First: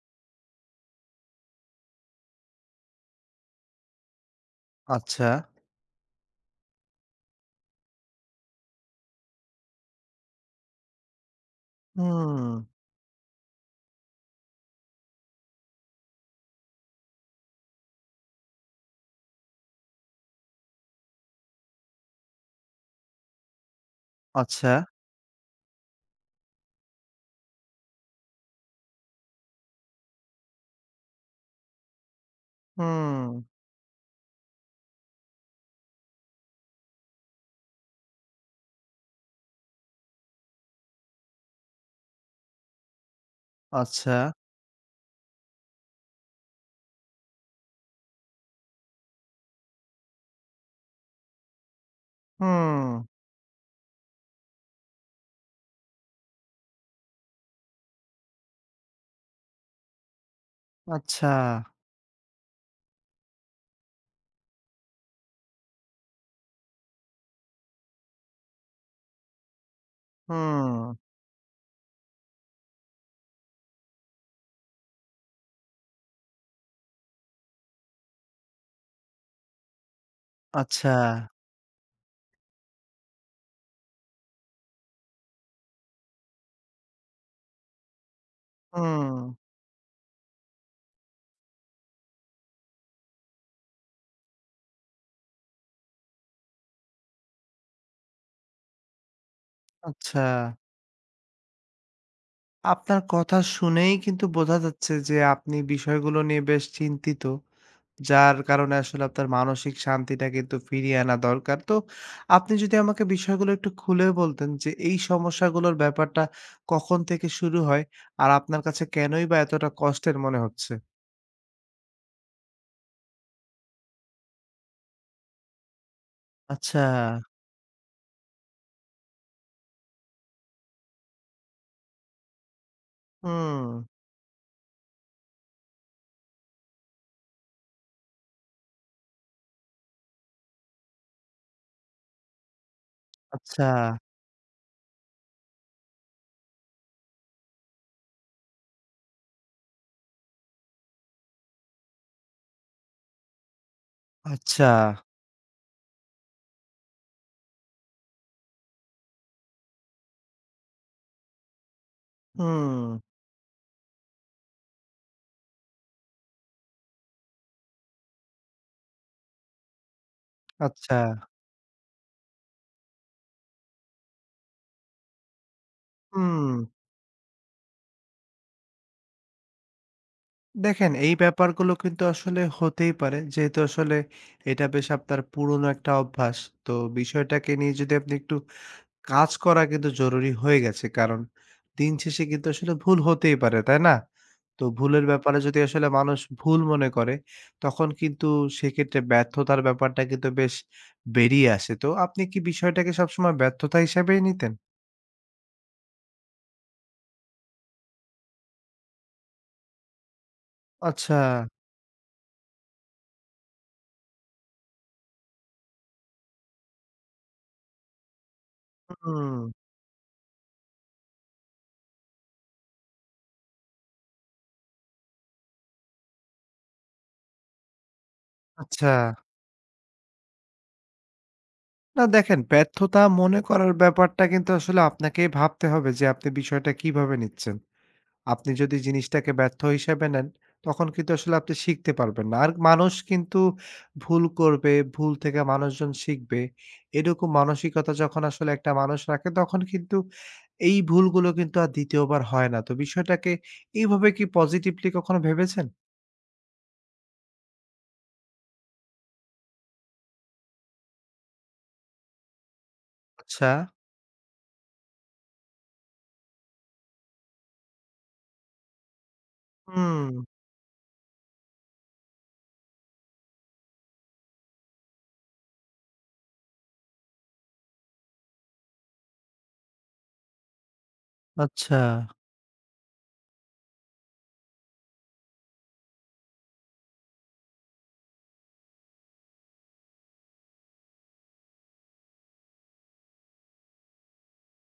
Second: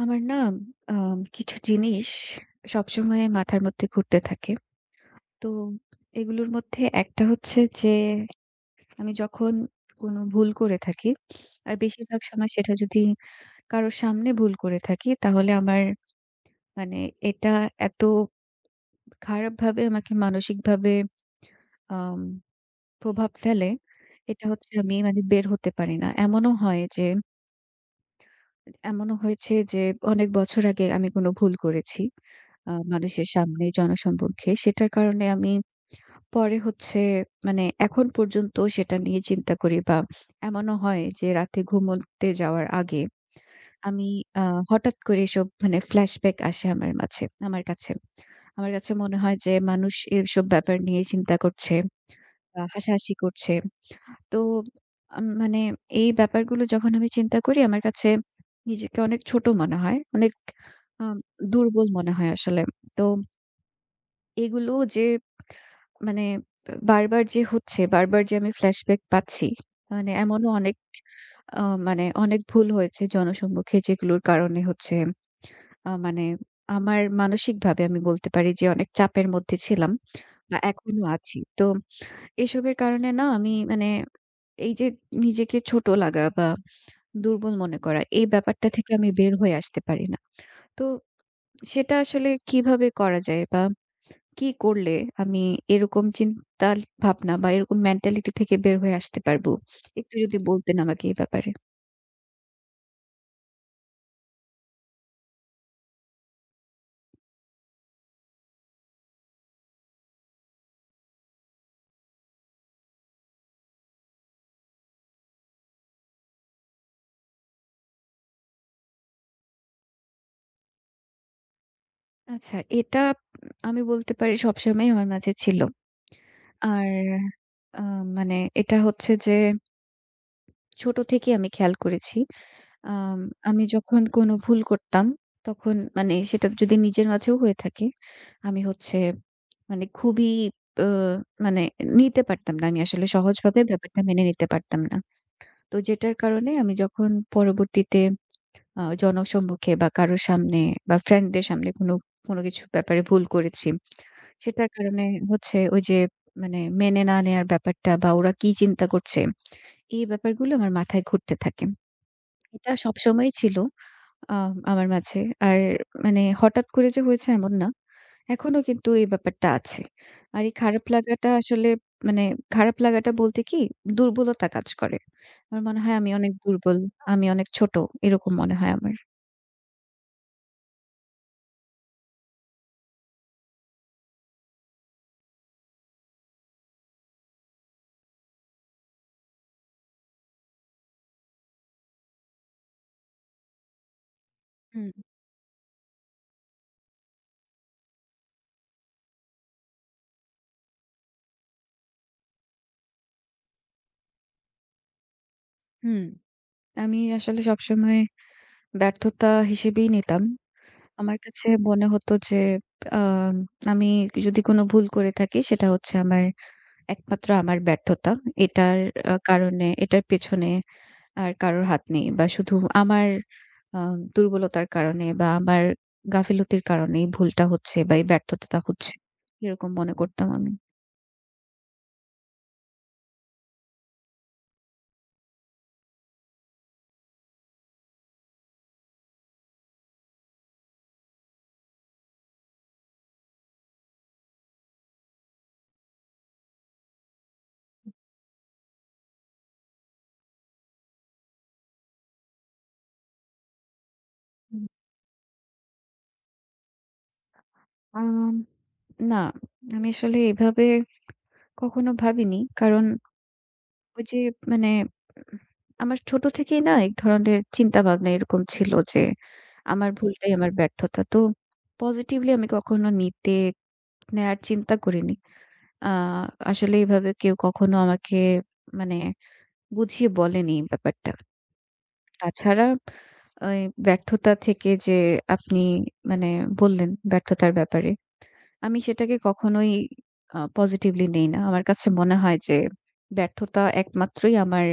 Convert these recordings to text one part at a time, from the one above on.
আমার না, আ কিছু জিনিস সবসময় মাথার মধ্যে ঘুরতে থাকে আচ্ছা। তো এগুলোর মধ্যে একটা হচ্ছে যে, আমি যখন কোন ভুল করে থাকি আর বেশিরভাগ সময় হুম। সেটা যদি কারো সামনে ভুল করে থাকি তাহলে আমার মানে এটা এত খারাপভাবে আমাকে মানসিকভাবে, আম প্রভাব ফেলে। এটা হচ্ছে আচ্ছা। আমি মানে বের হতে পারি না। এমনও হয় যে এমনও হয়েছে যে অনেক বছর আগে আমি কোন ভুল করেছি, আ মানুষের হুম। সামনে, জনসম্মুখে। সেটার কারণে আমি পরে হচ্ছে মানে এখন পর্যন্ত সেটা নিয়ে চিন্তা করি বা এমনও হয় যে রাতে ঘুমোতে যাওয়ার আগে আমি আচ্ছা। আ হঠাৎ করে এসব মানে flashback আসে আমার মাঝে, আমার কাছে। আমার কাছে মনে হয় যে মানুষ এসব ব্যাপার নিয়ে চিন্তা করছে আ হুম। হাসাহাসি করছে। তো, আম মানে এই ব্যাপারগুলো যখন আমি চিন্তা করি আমার কাছে নিজেকে অনেক ছোট মনে হয়, অনেক আ আচ্ছা। দুর্বল মনে হয় আসলে তো এগুলো যে মানে বারবার যে হচ্ছে, বারবার যে আমি flashback পাচ্ছি মানে এমনও অনেক, হুম। আ মানে অনেক ভুল হয়েছে জনসম্মুখে যেগুলোর কারণে হচ্ছে, আ মানে আমার মানসিকভাবে আমি বলতে পারি যে অনেক চাপের মধ্যে ছিলাম বা আচ্ছা। এখনো আছি। তো এসবের কারণে না আমি মানে এই যে নিজেকে ছোট লাগা বা দুর্বল মনে করা এই ব্যাপারটা থেকে আমি বের হুম। হয়ে আসতে পারি না। তো সেটা আসলে কিভাবে করা যায় বা কি করলে আমি এরকম চিন্তাভাবনা বা এরকম mentality থেকে বের হয়ে আসতে পারবো? একটু আচ্ছা। যদি বলতেন আমাকে এই ব্যাপারে। আপনার কথা শুনেই কিন্তু বোঝা যাচ্ছে যে আপনি বিষয়গুলো নিয়ে বেশ চিন্তিত। যার কারণে আসলে আপনার মানসিক শান্তিটা কিন্তু ফিরিয়ে আনা দরকার। তো আপনি যদি আমাকে বিষয়গুলো একটু খুলে বলতেন যে, এই সমস্যাগুলোর ব্যাপারটা কখন থেকে শুরু হয় আর আপনার কাছে কেনই বা এতটা কষ্টের মনে হচ্ছে? আচ্ছা, এটা উ আমি বলতে পারি সবসময়ই আমার মাঝে ছিল। আচ্ছা। আর আ মানে এটা হচ্ছে যে ছোট থেকেই আমি খেয়াল করেছি আম আমি হুম। যখন কোনো ভুল করতাম, তখন মানে সেটা যদি নিজের মাঝেও হয়ে থাকে, আমি হচ্ছে মানে খুবই অ মানে নিতে পারতাম না। আমি আসলে সহজভাবে আচ্ছা। ব্যাপারটা মেনে নিতে পারতাম না। তো যেটার কারণে আমি যখন পরবর্তীতে আ জনসম্মুখে বা কারো সামনে বা friend-দের সামনে কোনো কোনো কিছু ব্যাপারে ভুল করেছি, আচ্ছা। সেটার কারণে হচ্ছে ওই যে মানে মেনে না নেয়ার ব্যাপারটা, বা ওরা কি চিন্তা করছে, এই ব্যাপারগুলো আমার মাথায় ঘুরতে থাকে। এটা হুম। সবসময়ই ছিল আ আমার মাঝে। আর মানে হঠাৎ করে যে হয়েছে, এমন না। এখনো কিন্তু এই ব্যাপারটা আছে। আর এই খারাপ আচ্ছা। লাগাটা আসলে মানে খারাপ লাগাটা বলতে কি, দুর্বলতা কাজ করে। আমার মনে হয় আমি অনেক হুম। দুর্বল, আমি অনেক ছোট, এরকম মনে হয় আমার। দেখেন এই ব্যাপারগুলো কিন্তু আসলে হতেই পারে। যেহেতু আসলে এটা বেশ আপনার পুরনো একটা অভ্যাস। তো বিষয়টাকে নিয়ে যদি আপনি একটু কাজ করা কিন্তু জরুরি হয়ে গেছে। কারণ দিনশেষে কিন্তু আসলে ভুল হতেই পারে, তাই না? তো হুম। ভুলের ব্যাপারে যদি আসলে মানুষ ভুল মনে করে তখন কিন্তু সেক্ষেত্রে ব্যর্থতার ব্যাপারটা কিন্তু বেশ বেরিয়ে আসে। তো আপনি কি বিষয়টাকে সবসময় ব্যর্থতা হিসেবেই নিতেন? হুম। আমি আসলে সবসময় ব্যর্থতা হিসেবেই নিতাম। আমার আচ্ছা। কাছে মনে হতো যে আম আমি যদি কোন ভুল করে থাকি সেটা হচ্ছে আমার একমাত্র আমার ব্যর্থতা। এটার উ আ হুম। কারণে, এটার পেছনে আর কারোর হাত নেই বা শুধু আমার আ দুর্বলতার কারণে বা আমার গাফিলতির কারণেই ভুলটা হচ্ছে বা এই ব্যর্থতাটা আচ্ছা। হচ্ছে এরকম মনে করতাম আমি। না দেখেন, ব্যর্থতা মনে করার ব্যাপারটা কিন্তু আসলে আপনাকেই ভাবতে হবে যে আপনি বিষয়টা কিভাবে নিচ্ছেন। আপনি যদি জিনিসটাকে ব্যর্থ হিসেবে নেন তখন কিন্তু আসলে আপনি শিখতে পারবেন না। আর মানুষ কিন্তু ভুল করবে। ভুল থেকে মানুষজন শিখবে। এরকম মানসিকতা যখন আসলে একটা মানুষ রাখে তখন কিন্তু এই ভুলগুলো কিন্তু আর ২য় বার হয় না। তো বিষয়টাকে এভাবে কি হুম। positively কখনো ভেবেছেন? আম না, আমি আসলে এভাবে কখনো ভাবিনি। কারণ আচ্ছা। ওই যে মানে উ আমার ছোট থেকেই না এক ধরনের চিন্তাভাবনা এরকম ছিল যে আমার হুম। ভুলটাই আমার ব্যর্থতা। তো positively আমি কখনো নিতে, নেয়ার চিন্তা করিনি। আ আসলে এভাবে কেউ কখনো আমাকে মানে বুঝিয়ে বলেনি এই ব্যাপারটা। আচ্ছা। তাছাড়া ওই ব্যর্থতা থেকে যে আপনি মানে বললেন ব্যর্থতার ব্যাপারে, আমি সেটাকে কখনোই আ positively নেই না। আমার কাছে মনে হয় যে ব্যর্থতা একমাত্রই আমার,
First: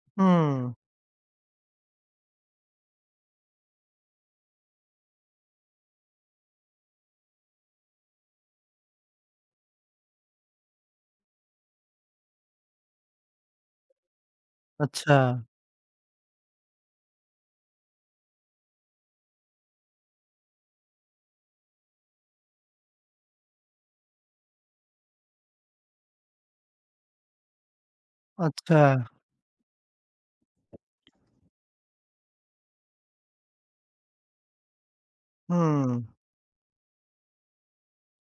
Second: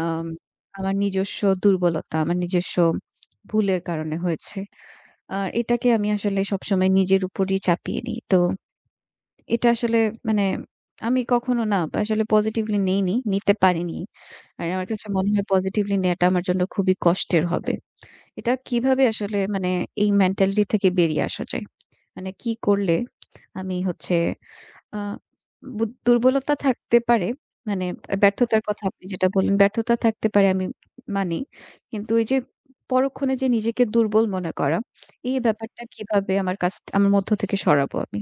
আম হুম। আমার নিজস্ব দুর্বলতা, আমার নিজস্ব ভুলের কারণে হয়েছে। আ এটাকে আমি আসলে সবসময় নিজের উপরই চাপিয়ে নিই। তো এটা আসলে মানে আমি কখনো না আসলে positively নেইনি, নিতে পারিনি। আর আমার কাছে আচ্ছা। মনে হয় positively নেয়াটা আমার জন্য খুবই কষ্টের হবে। এটা কিভাবে আসলে মানে এই mentality থেকে বেরিয়ে আসা যায়? মানে কি করলে আমি হচ্ছে আ বু দুর্বলতা থাকতে পারে মানে ব্যর্থতার আচ্ছা। কথা আপনি যেটা বললেন ব্যর্থতা থাকতে পারে আমি মানি। কিন্তু ওই যে পরক্ষণে যে নিজেকে দুর্বল মনে করা এই ব্যাপারটা হুম। কিভাবে আমার কাছ আমার মধ্য থেকে সরাবো আমি?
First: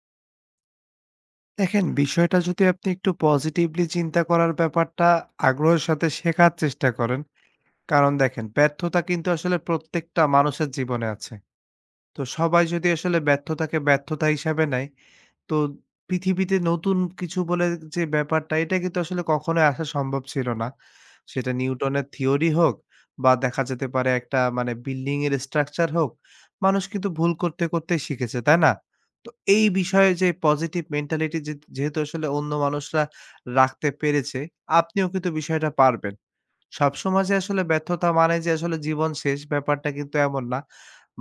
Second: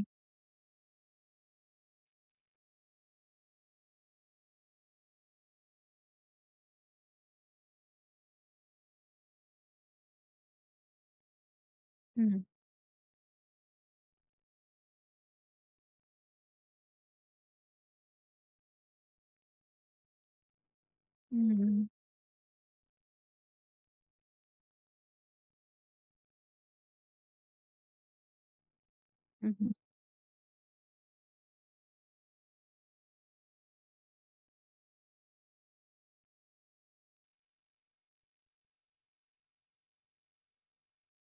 দেখেন, বিষয়টা যদি আপনি একটু positively চিন্তা করার ব্যাপারটা আগ্রহের সাথে শেখার চেষ্টা করেন। কারণ দেখেন ব্যর্থতা কিন্তু আসলে প্রত্যেকটা মানুষের জীবনে আছে। তো হুম। সবাই যদি আসলে ব্যর্থতাকে ব্যর্থতা হিসেবে নেয়, তো পৃথিবীতে নতুন কিছু বলে যে ব্যাপারটা এটা কিন্তু আসলে কখনোই আসা সম্ভব ছিল না। উম, সেটা হুম। নিউটনের থিওরি হোক বা দেখা যেতে পারে একটা মানে building এর structure হোক, মানুষ কিন্তু ভুল করতে করতেই শিখেছে, তাই না? উম, এই হুম। বিষয়ে যে positive mentality যে যেহেতু আসলে অন্য মানুষরা রাখতে পেরেছে, আপনিও কিন্তু বিষয়টা পারবেন। সব সময় যে আসলে ব্যর্থতা মানে যে আসলে জীবন শেষ, ব্যাপারটা কিন্তু এমন না।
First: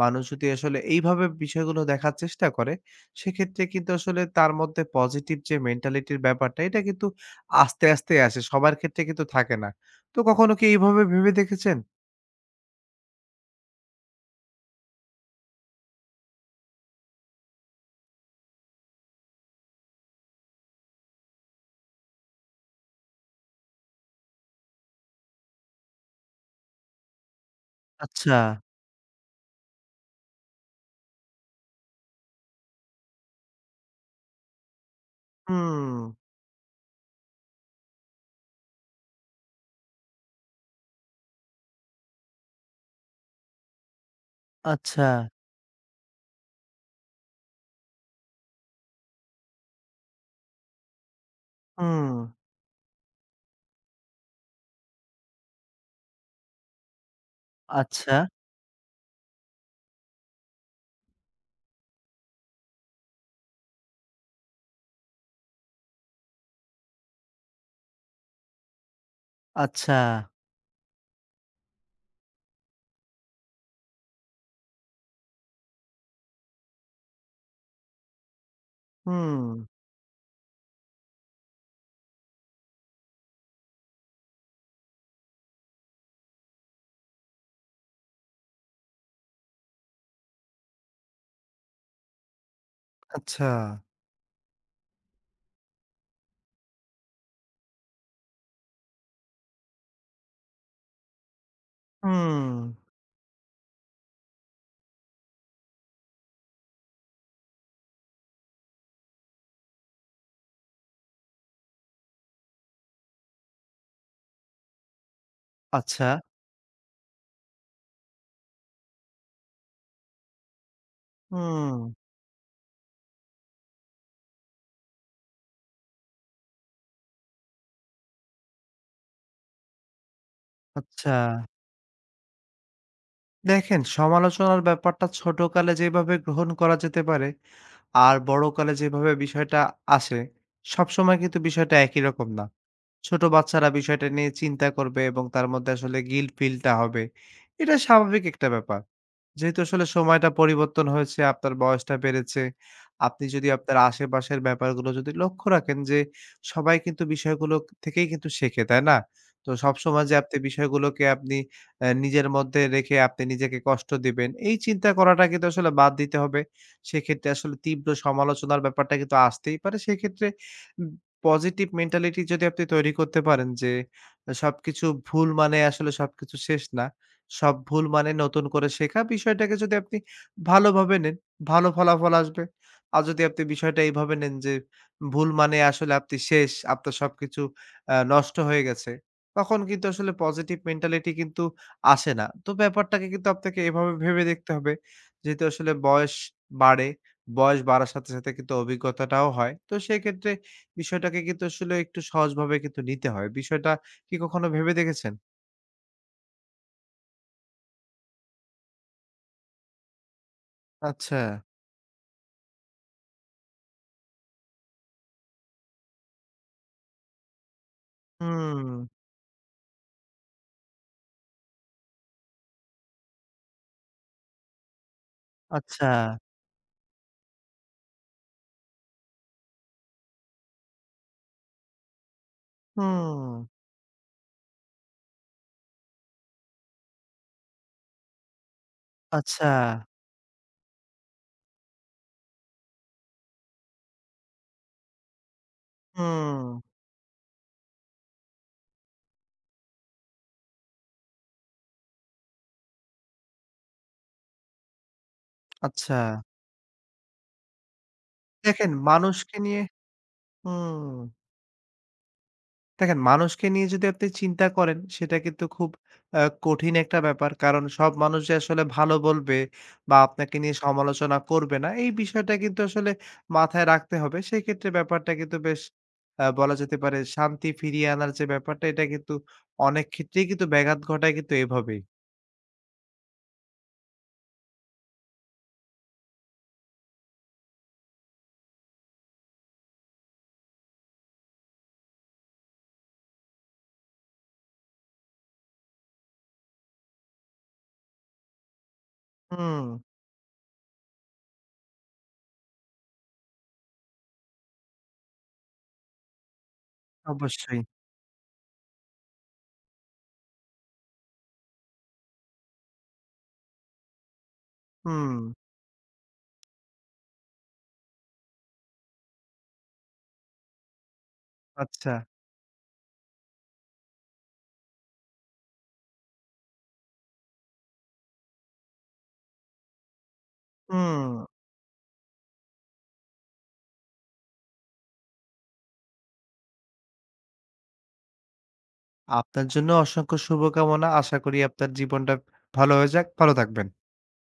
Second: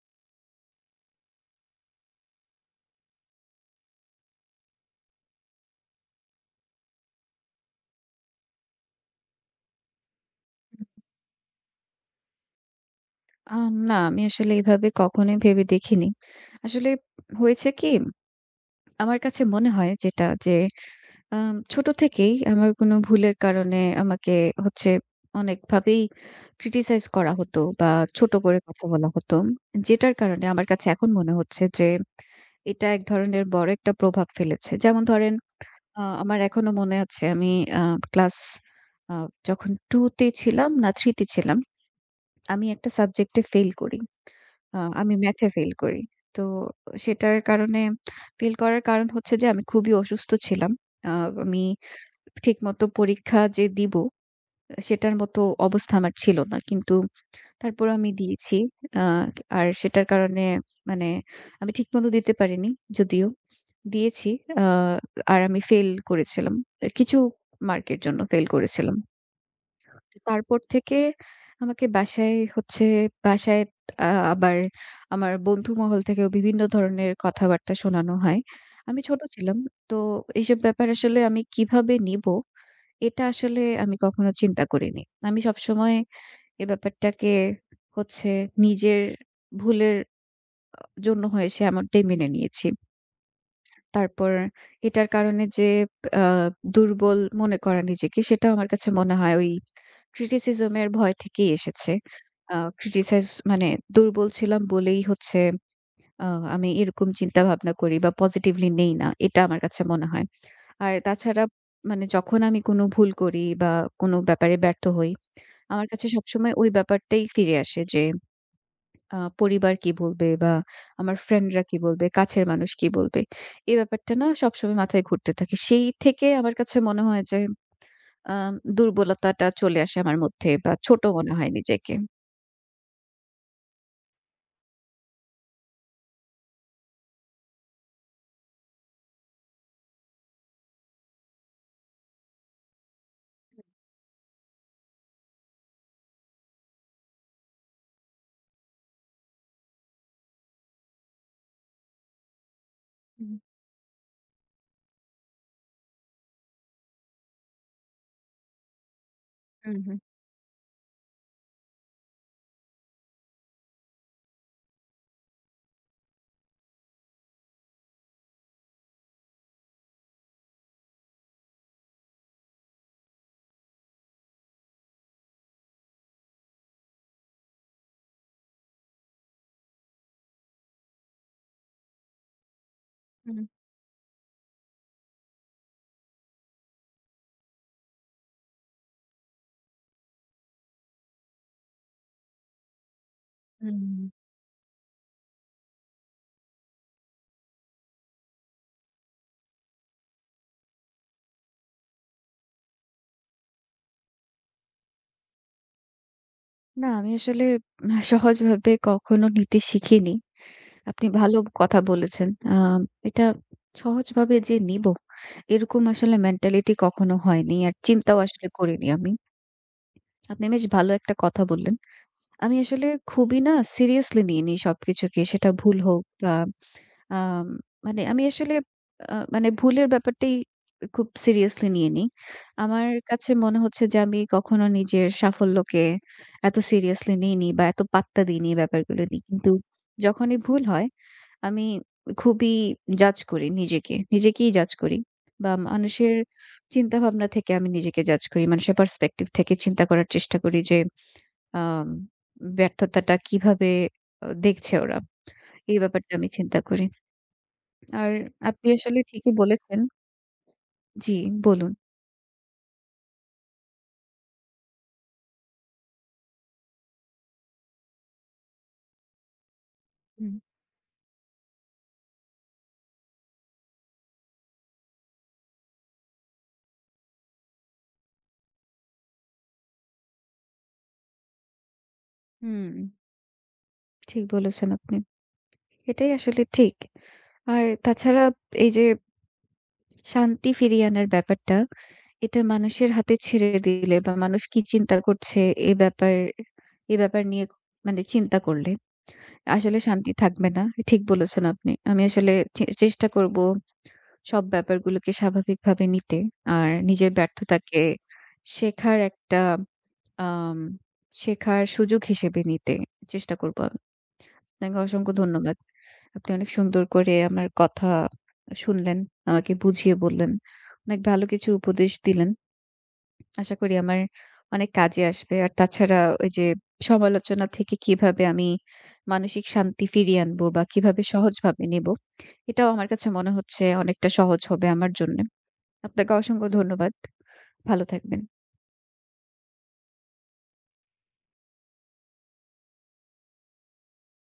মানুষ যদি আসলে এইভাবে বিষয়গুলো দেখার চেষ্টা করে, সেক্ষেত্রে কিন্তু আসলে তার মধ্যে positive যে mentality-র ব্যাপারটা এটা কিন্তু আস্তে, আস্তে আসে, সবার ক্ষেত্রে কিন্তু থাকে না। তো কখনো কি [unintelligible] এইভাবে ভেবে দেখেছেন? আম না, আমি আসলে এভাবে কখনোই ভেবে দেখিনি। আসলে হয়েছে কি, আমার কাছে মনে হয় যেটা যে, আম ছোট থেকেই আমার কোনো ভুলের কারণে আমাকে হচ্ছে অনেকভাবেই criticize করা হতো বা ছোট আচ্ছা। করে কথা বলা হতো। যেটার কারণে আমার কাছে এখন মনে হচ্ছে যে, এটা এক ধরনের বড় একটা প্রভাব ফেলেছে। যেমন ধরেন, আ হুম। আমার এখনো মনে আছে আমি, আ class আ যখন 2 তে ছিলাম না 3 তে ছিলাম। আমি একটা subject এ fail করি। আ আচ্ছা। আমি math এ fail করি। তো সেটার কারণে, fail করার কারণ হচ্ছে যে, আমি খুবই অসুস্থ ছিলাম। আ আমি হুম। ঠিকমতো পরীক্ষা যে দিবো, অ্যা সেটার মতো অবস্থা আমার ছিল না, কিন্তু তারপরও আমি আচ্ছা। দিয়েছি। আ আর সেটার কারণে মানে আমি ঠিকমতো দিতে পারিনি যদিও দিয়েছি, আ আর আমি fail করেছিলাম। তা কিছু mark এর জন্য fail করেছিলাম। আচ্ছা। [unintelligible] তারপর থেকে আমাকে বাসায় হচ্ছে, বাসায় আ আবার আমার বন্ধুমহল থেকেও বিভিন্ন ধরনের কথাবার্তা শোনানো হয়। আমি ছোট ছিলাম। হুম। তো এসব ব্যাপার আসলে আমি কিভাবে নিবো? এটা আসলে আমি কখনো চিন্তা করিনি। আমি সবসময় এ ব্যাপারটাকে হচ্ছে নিজের ভুলের আ জন্য হয়েছে এমনটাই মেনে নিয়েছি। আচ্ছা। তারপর এটার কারণে যে, আ দুর্বল মনে করা নিজেকে, সেটাও আমার কাছে মনে হয় ওই criticism এর ভয় থেকেই এসেছে। আ হুম। criticize মানে দুর্বল ছিলাম বলেই হচ্ছে আ আমি এরকম চিন্তাভাবনা করি বা positively নেই না, এটা আমার কাছে মনে হয়। আর তাছাড়া মানে যখন আমি কোনো ভুল করি বা কোনো ব্যাপারে ব্যর্থ হই, আমার কাছে আচ্ছা। সবসময় ওই ব্যাপারটাই ফিরে আসে যে, আ পরিবার কি বলবে? বা আমার friend রা কি হুম। বলবে? কাছের মানুষ কি বলবে? এই ব্যাপারটা না সবসময় মাথায় ঘুরতে থাকে। সেই থেকে আমার কাছে মনে হয় যে, আ দুর্বলতাটা চলে আসে আমার মধ্যে বা ছোট আচ্ছা। মনে হয় নিজেকে। দেখেন সমালোচনার ব্যাপারটা ছোটকালে যেইভাবে গ্রহণ করা যেতে পারে আর বড়কালে যেভাবে বিষয়টা আসে, সব সময় কিন্তু বিষয়টা একই রকম না। ছোট বাচ্চারা বিষয়টা নিয়ে চিন্তা করবে এবং তার মধ্যে আসলে guilt feel-টা হবে। এটা স্বাভাবিক একটা ব্যাপার। যেহেতু আসলে সময়টা পরিবর্তন হয়েছে, আপনার বয়সটা বেড়েছে। আপনি হুম, হুম। যদি আপনার আশেপাশের ব্যাপারগুলো যদি লক্ষ্য রাখেন যে সবাই কিন্তু বিষয়গুলো থেকেই কিন্তু শেখে, তাই না? তো সব হুম, হুম। সময় যে আপনি বিষয়গুলোকে আপনি অ্যা নিজের মধ্যে রেখে আপনি নিজেকে কষ্ট দিবেন এই চিন্তা করাটা কিন্তু আসলে বাদ দিতে হবে। সেক্ষেত্রে আসলে তীব্র সমালোচনার ব্যাপারটা কিন্তু আসতেই পারে। সেক্ষেত্রে উম positive mentality যদি আপনি তৈরি করতে পারেন। যে সবকিছু ভুল মানে আসলে সবকিছু শেষ না। সব ভুল মানে নতুন করে শেখা। বিষয়টাকে যদি আপনি ভালোভাবে নেন ভালো ফলাফল আসবে। আর যদি হুম। আপনি বিষয়টা এইভাবে নেন যে ভুল মানে আসলে আপনি শেষ, আপনার সবকিছু অ্যা নষ্ট হয়ে গেছে তখন কিন্তু আসলে positive mentality কিন্তু আসে না। তো ব্যাপারটাকে কিন্তু আপনাকে হুম, এইভাবে হুম, হুম। ভেবে দেখতে হবে। যেহেতু আসলে বয়স বাড়ে। বয়স বাড়ার সাথে, সাথে কিন্তু অভিজ্ঞতাটাও হয়। তো সেক্ষেত্রে বিষয়টাকে কিন্তু আসলে একটু সহজভাবে কিন্তু নিতে হয়। বিষয়টা কি কখনো ভেবে দেখেছেন? না, আমি আসলে আ সহজভাবে কখনো নিতে শিখিনি। আপনি ভালো আচ্ছা। কথা বলেছেন। আ এটা সহজভাবে যে নিবো এরকম আসলে মেন্টালিটি কখনো হয়নি আর চিন্তাও আসলে হুম। করিনি আমি। আপনি বেশ ভালো একটা কথা বললেন। আমি আসলে খুবই না সিরিয়াসলি নিয়ে নি সবকিছুকে। সেটা ভুল আচ্ছা। হোক আ আ মানে আমি আসলে আ মানে ভুলের ব্যাপারটাই খুব সিরিয়াসলি নিয়ে নি। আমার কাছে হুম। মনে হচ্ছে যে, আমি কখনো নিজের সাফল্যকে এত সিরিয়াসলি নিই নি বা এত পাত্তা দিইনি ব্যাপারগুলো নিয়ে। আচ্ছা। কিন্তু যখনই ভুল হয় আমি খুবই জাজ করি নিজেকে। নিজেকেই জাজ করি বা মানুষের হুম। চিন্তাভাবনা থেকে আমি নিজেকে জাজ করি। মানুষের পারস্পেক্টিভ থেকে চিন্তা করার চেষ্টা করি যে, আ ব্যর্থতাটা কিভাবে আ দেখছে ওরা। এই ব্যাপারটা আচ্ছা। আমি চিন্তা করি। আর আপনি দেখেন আসলে ঠিকই মানুষকে নিয়ে বলেছেন হুম জি বলুন। দেখেন মানুষকে নিয়ে যদি আপনি চিন্তা করেন সেটা কিন্তু খুব আ কঠিন একটা ব্যাপার। কারণ সব মানুষ যে আসলে ভালো বলবে বা হুম। আপনাকে নিয়ে সমালোচনা করবে না এই বিষয়টা কিন্তু আসলে মাথায় রাখতে হবে। সেক্ষেত্রে ব্যাপারটা কিন্তু বেশ আ বলা যেতে পারে শান্তি ফিরিয়ে আনার যে ব্যাপারটা এটা কিন্তু অনেক ক্ষেত্রেই কিন্তু ব্যাঘাত ঘটায় কিন্তু এভাবেই। হুম। ঠিক বলেছেন আপনি। এটাই আসলে ঠিক। আর তাছাড়া এই যে শান্তি ফিরিয়ে আনার ব্যাপারটা এটা মানুষের হাতে ছেড়ে দিলে বা মানুষ কি চিন্তা করছে এ ব্যাপার এ ব্যাপার নিয়ে খু মানে চিন্তা করলে আসলে হুম। শান্তি থাকবে না। ঠিক বলেছেন আপনি। আমি আসলে চে চেষ্টা করবো সব ব্যাপারগুলোকে স্বাভাবিকভাবে নিতে আর নিজের অবশ্যই। ব্যর্থতাকে শেখার একটা, আম শেখার সুযোগ হিসেবে নিতে চেষ্টা করবো আমি। আপনাকে অসংখ্য হুম। ধন্যবাদ। আপনি অনেক সুন্দর করে আমার কথা আ শুনলেন। আমাকে বুঝিয়ে বললেন। অনেক ভালো কিছু আচ্ছা। উপদেশ দিলেন। আশা করি আমার অনেক কাজে আসবে। আর তাছাড়া ওইযে সমালোচনা থেকে কিভাবে আমি মানসিক শান্তি ফিরিয়ে আনবো বা কিভাবে হুম। সহজভাবে নিবো এটাও আমার কাছে মনে হচ্ছে অনেকটা সহজ হবে আমার জন্যে। আপনাকে অসংখ্য ধন্যবাদ। ভালো থাকবেন। আপনার জন্য অসংখ্য শুভকামনা। আশা করি আপনার জীবনটা ভালো হয়ে যাক। ভালো থাকবেন।